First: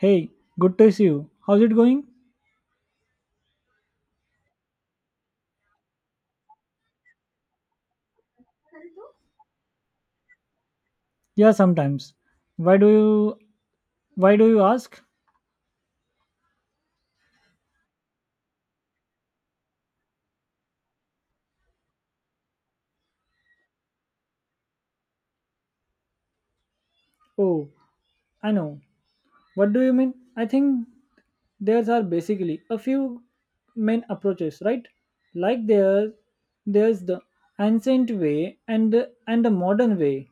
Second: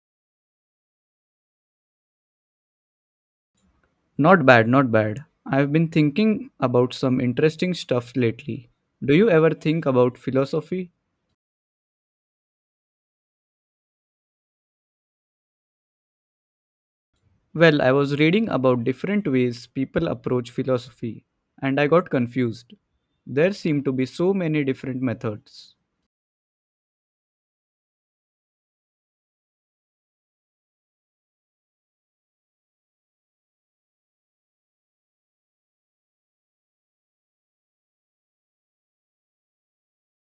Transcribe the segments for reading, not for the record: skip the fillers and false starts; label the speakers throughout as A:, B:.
A: Hey, good to see you. How's it going?
B: Not bad, not bad. I've been thinking about some interesting stuff lately. Do you ever think about philosophy?
A: Yeah, sometimes. Why do you why do you ask?
B: Well, I was reading about different ways people approach philosophy, and I got confused. There seem to be so many different methods.
A: Oh, I know. What do you mean? I think there are basically a few main approaches, right? Like there's the ancient way and the modern way.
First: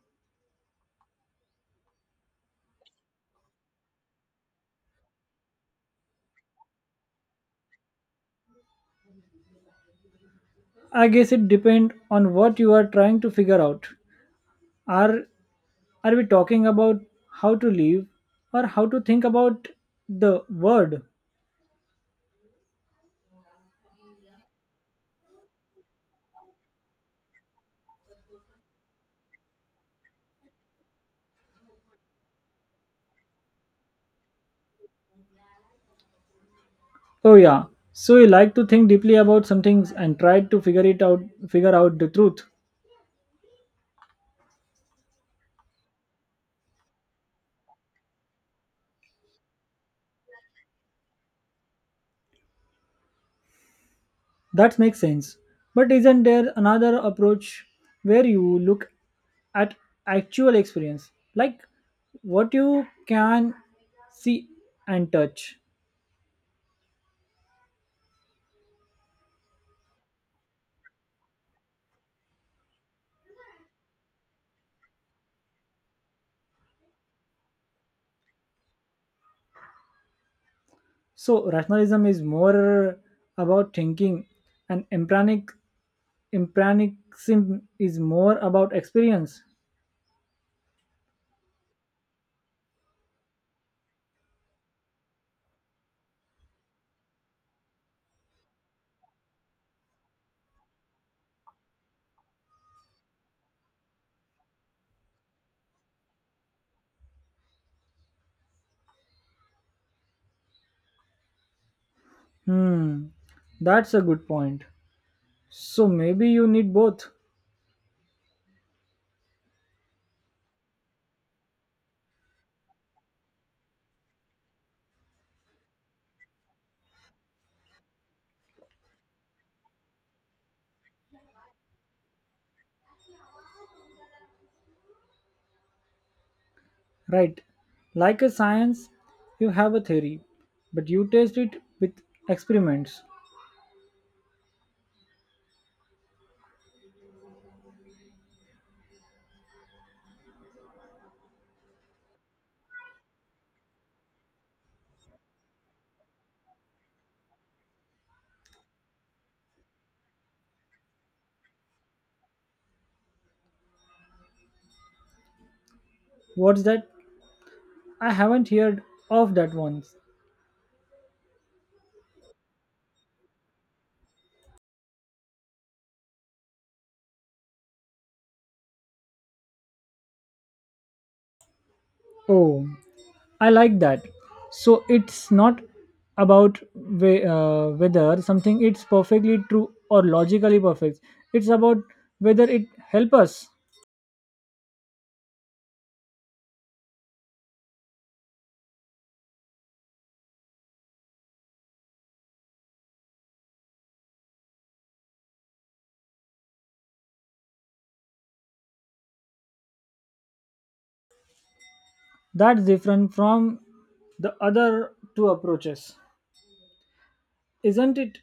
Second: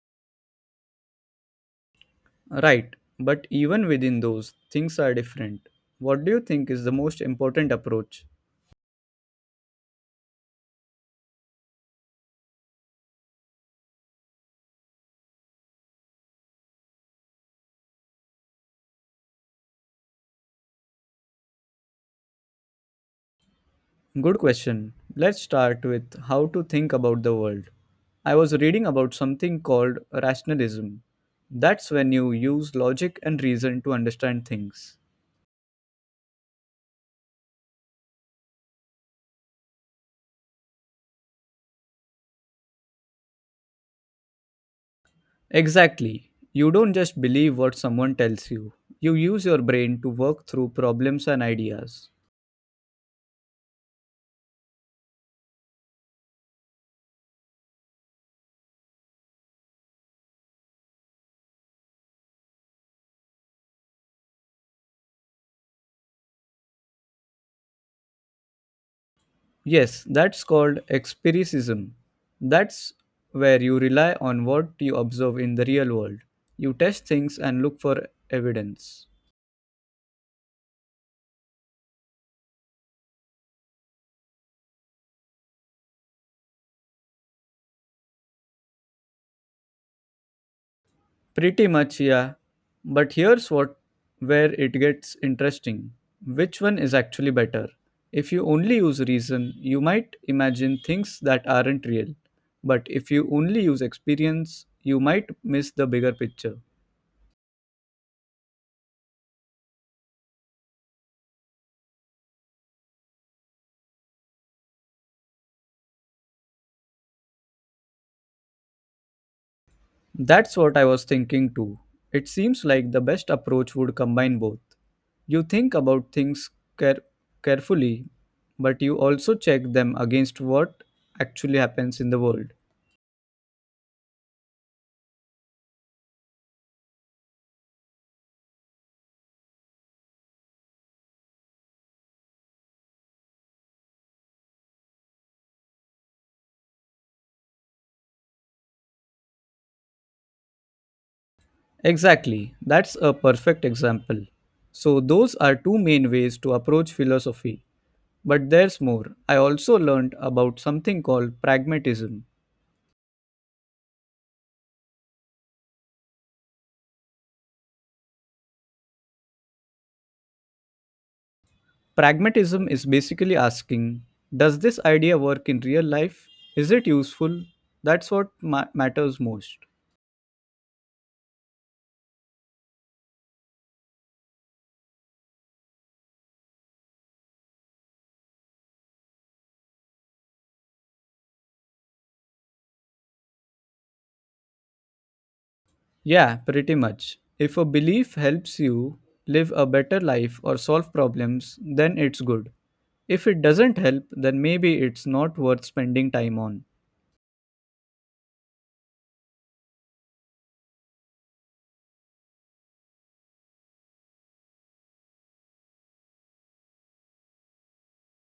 B: Right, but even within those, things are different. What do you think is the most important approach?
A: I guess it depends on what you are trying to figure out. Are are we talking about how to live or how to think about the world?
B: Good question. Let's start with how to think about the world. I was reading about something called rationalism. That's when you use logic and reason to understand things.
A: Oh yeah. So you like to think deeply about some things and try to figure out the truth.
B: Exactly. You don't just believe what someone tells you, you use your brain to work through problems and ideas.
A: That makes sense. But isn't there another approach where you look at actual experience? Like what you can see and touch.
B: Yes, that's called empiricism. That's where you rely on what you observe in the real world. You test things and look for evidence.
A: So rationalism is more about thinking and empiricism is more about experience.
B: Pretty much, yeah. But here's what where it gets interesting. Which one is actually better? If you only use reason, you might imagine things that aren't real. But if you only use experience, you might miss the bigger picture.
A: Hmm. That's a good point. So maybe you need both.
B: That's what I was thinking too. It seems like the best approach would combine both. You think about things care- carefully, but you also check them against what actually happens in the world.
A: Right. Like a science, you have a theory, but you test it with experiments.
B: Exactly, that's a perfect example. So, those are two main ways to approach philosophy. But there's more. I also learned about something called pragmatism.
A: What's that? I haven't heard of that once.
B: Pragmatism is basically asking, does this idea work in real life? Is it useful? That's what matters most.
A: Oh, I like that. So it's not about whether something it's perfectly true or logically perfect. It's about whether it help us.
B: Yeah, pretty much. If a belief helps you live a better life or solve problems, then it's good. If it doesn't help, then maybe it's not worth spending time on.
A: That's different from the other two approaches, isn't it?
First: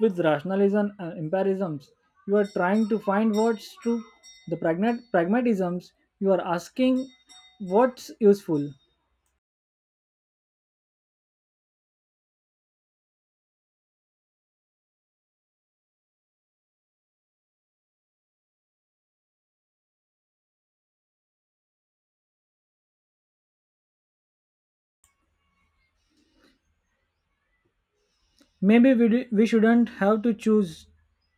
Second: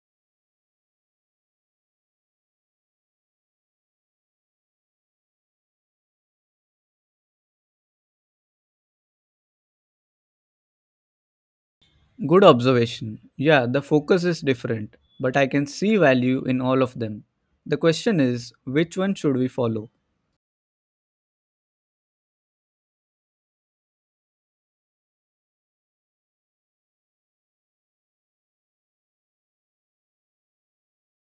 A: With rationalism and empirisms. You are trying to find what's true. The pragmatisms, you are asking what's useful.
B: Good observation. Yeah, the focus is different, but I can see value in all of them. The question is, which one should we follow?
A: Maybe we shouldn't have to choose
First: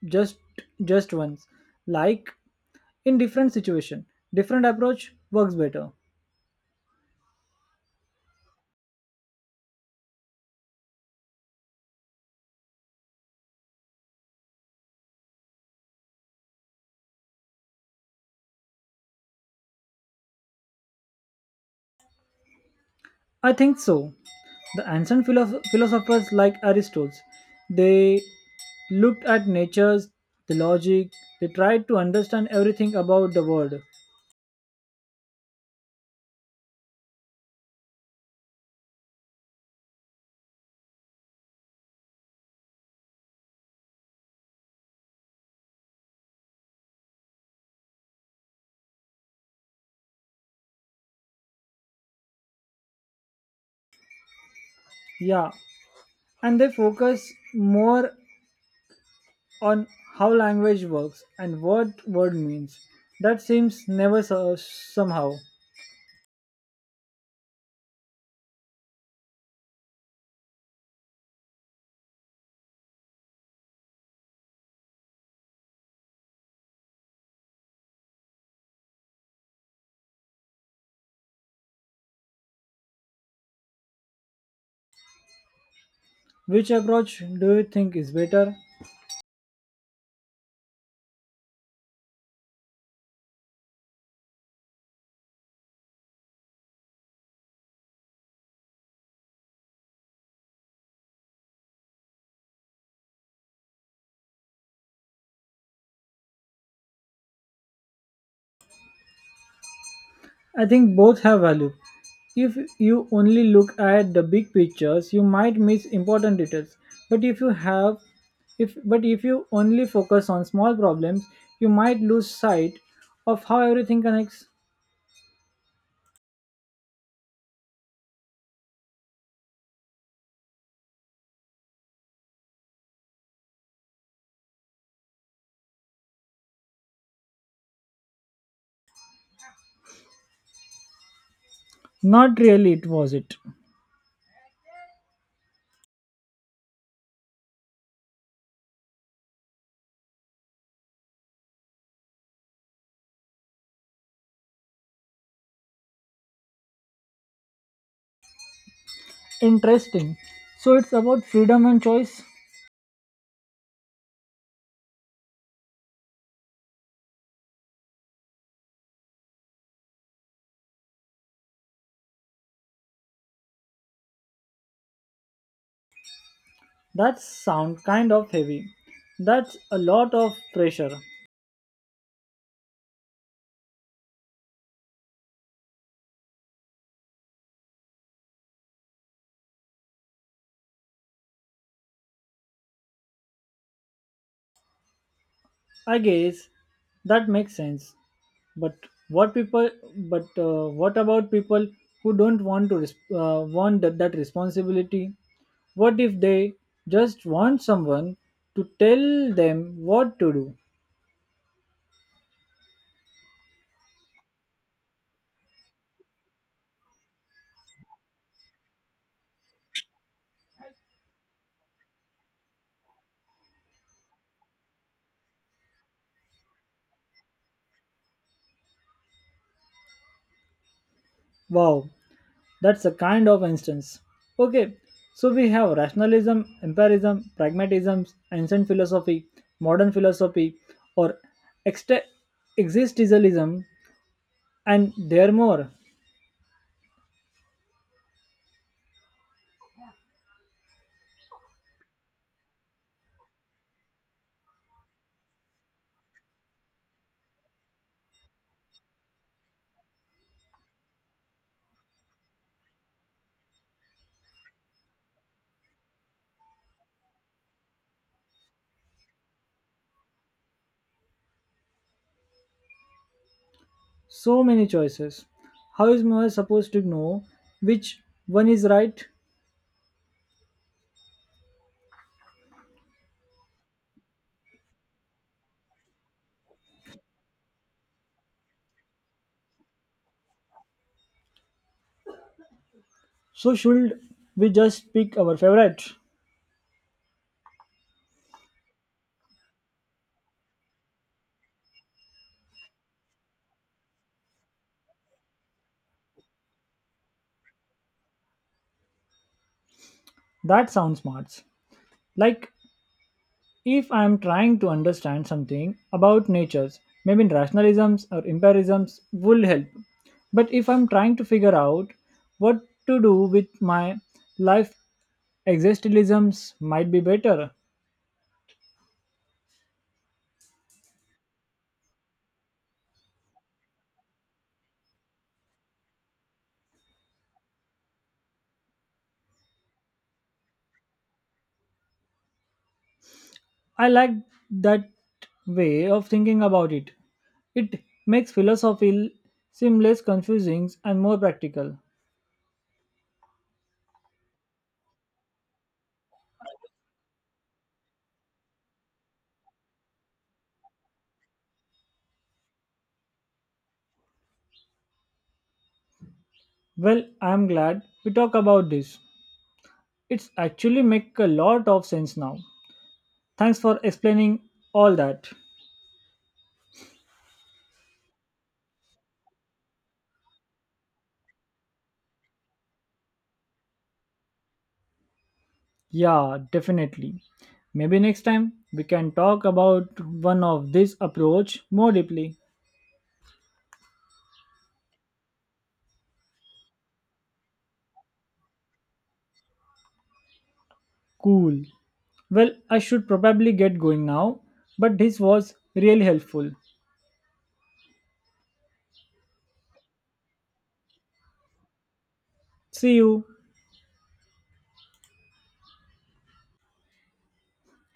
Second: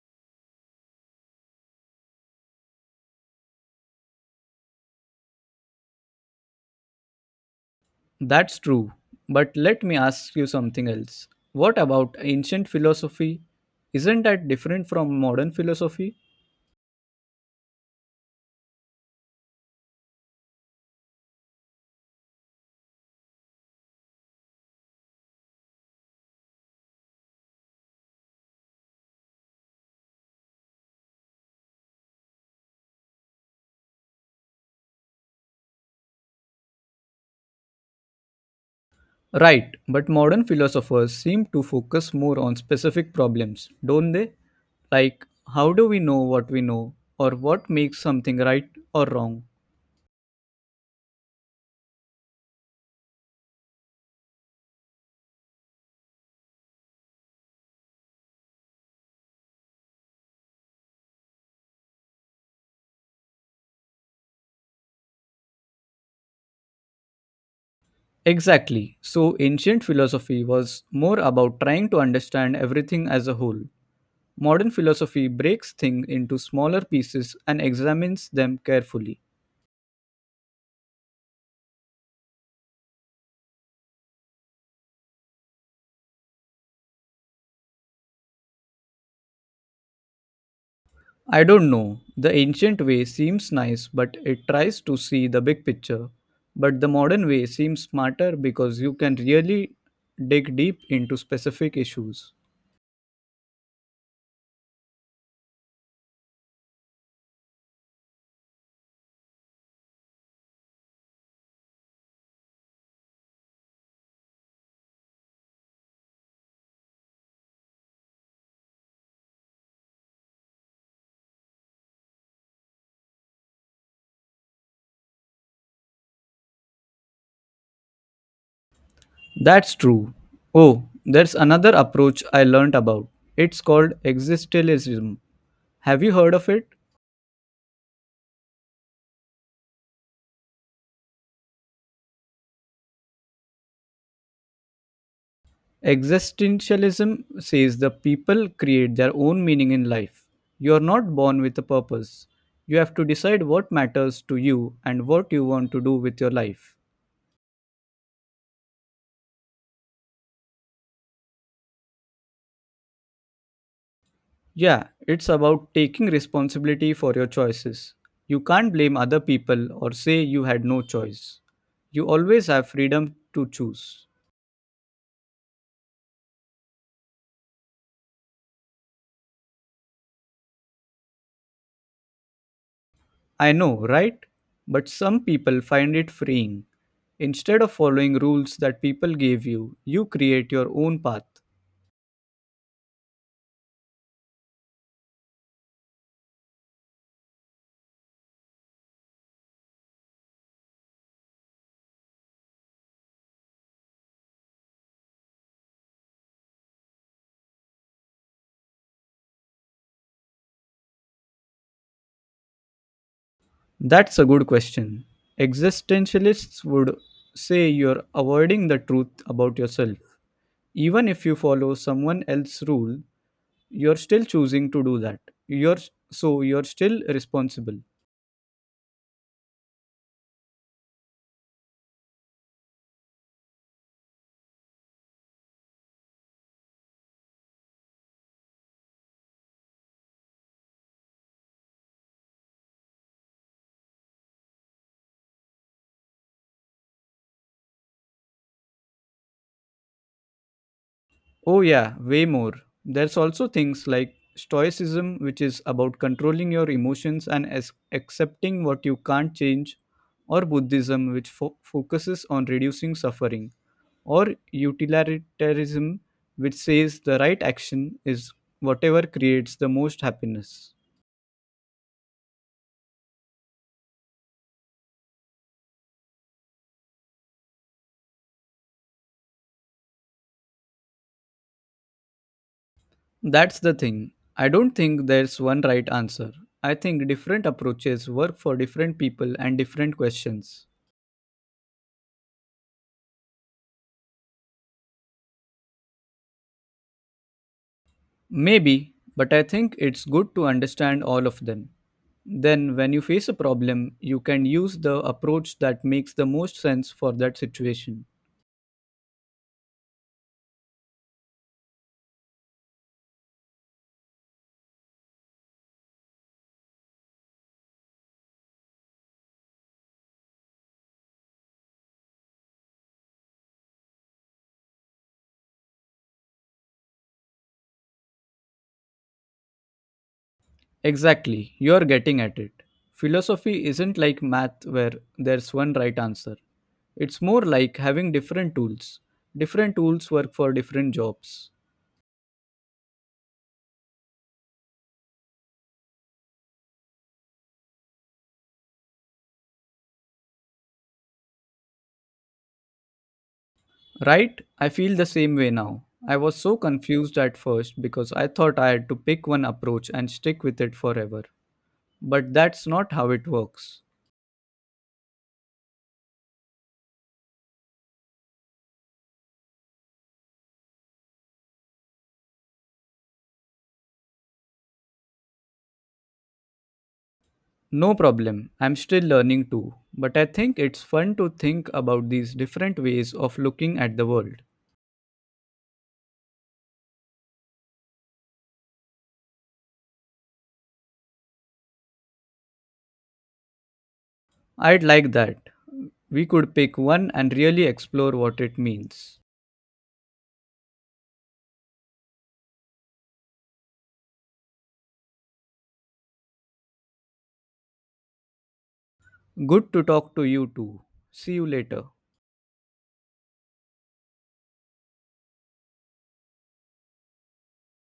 A: just just once. Like in different situation, different approach works better.
B: That's true, but let me ask you something else. What about ancient philosophy? Isn't that different from modern philosophy?
A: I think so. The philosophers like Aristotle, they looked at natures, the logic, they tried to understand everything about the world.
B: Right, but modern philosophers seem to focus more on specific problems, don't they? Like, how do we know what we know, or what makes something right or wrong?
A: Yeah, and they focus more on how language works and what word means. That seems never so, somehow.
B: Exactly. So, ancient philosophy was more about trying to understand everything as a whole. Modern philosophy breaks things into smaller pieces and examines them carefully.
A: Which approach do you think is better?
B: I don't know. The ancient way seems nice, but it tries to see the big picture. But the modern way seems smarter because you can really dig deep into specific issues.
A: I think both have value. If you only look at the big pictures, you might miss important details. But if you have if but if you only focus on small problems, you might lose sight of how everything connects.
B: That's true. Oh, there's another approach I learned about. It's called existentialism. Have you heard of it?
A: Not really it was it.
B: Existentialism says the people create their own meaning in life. You are not born with a purpose. You have to decide what matters to you and what you want to do with your life.
A: Interesting. So it's about freedom and choice.
B: Yeah, it's about taking responsibility for your choices. You can't blame other people or say you had no choice. You always have freedom to choose.
A: That sound kind of heavy. That's a lot of pressure.
B: I know, right? But some people find it freeing. Instead of following rules that people gave you, you create your own path.
A: I guess that makes sense. But what people? But What about people who don't want to want that responsibility? What if they just want someone to tell them what to do?
B: That's a good question. Existentialists would say you're avoiding the truth about yourself. Even if you follow someone else's rule, you're still choosing to do that. You're so you're still responsible.
A: Wow, that's a kind of instance. Okay, so we have rationalism, empirism, pragmatism, ancient philosophy, modern philosophy, or ext- existentialism, and there are more.
B: Oh yeah, way more. There's also things like stoicism, which is about controlling your emotions and accepting what you can't change, or buddhism, which focuses on reducing suffering, or utilitarianism, which says the right action is whatever creates the most happiness.
A: So many choices. How is Moha supposed to know which one is right?
B: That's the thing. I don't think there's one right answer. I think different approaches work for different people and different questions.
A: So should we just pick our favorite?
B: Maybe, but I think it's good to understand all of them. Then, when you face a problem, you can use the approach that makes the most sense for that situation.
A: That sounds smart. Like if I am trying to understand something about natures, maybe rationalisms or empirisms will help. But if I'm trying to figure out what to do with my life, existentialisms might be better.
B: Exactly, you're getting at it. Philosophy isn't like math where there's one right answer. It's more like having different tools. Different tools work for different jobs.
A: I like that way of thinking about it. It makes philosophy seem less confusing and more practical.
B: Right? I feel the same way now. I was so confused at first because I thought I had to pick one approach and stick with it forever. But that's not how it works.
A: Well, I am glad we talk about this. It's actually make a lot of sense now. Thanks for explaining all that.
B: No problem, I'm still learning too. But I think it's fun to think about these different ways of looking at the world.
A: Yeah, definitely. Maybe next time we can talk about one of this approach more deeply.
B: I'd like that. We could pick one and really explore what it means.
A: Cool. Well, I should probably get going now, but this was really helpful.
B: Good to talk to you too. See you later.
A: See you.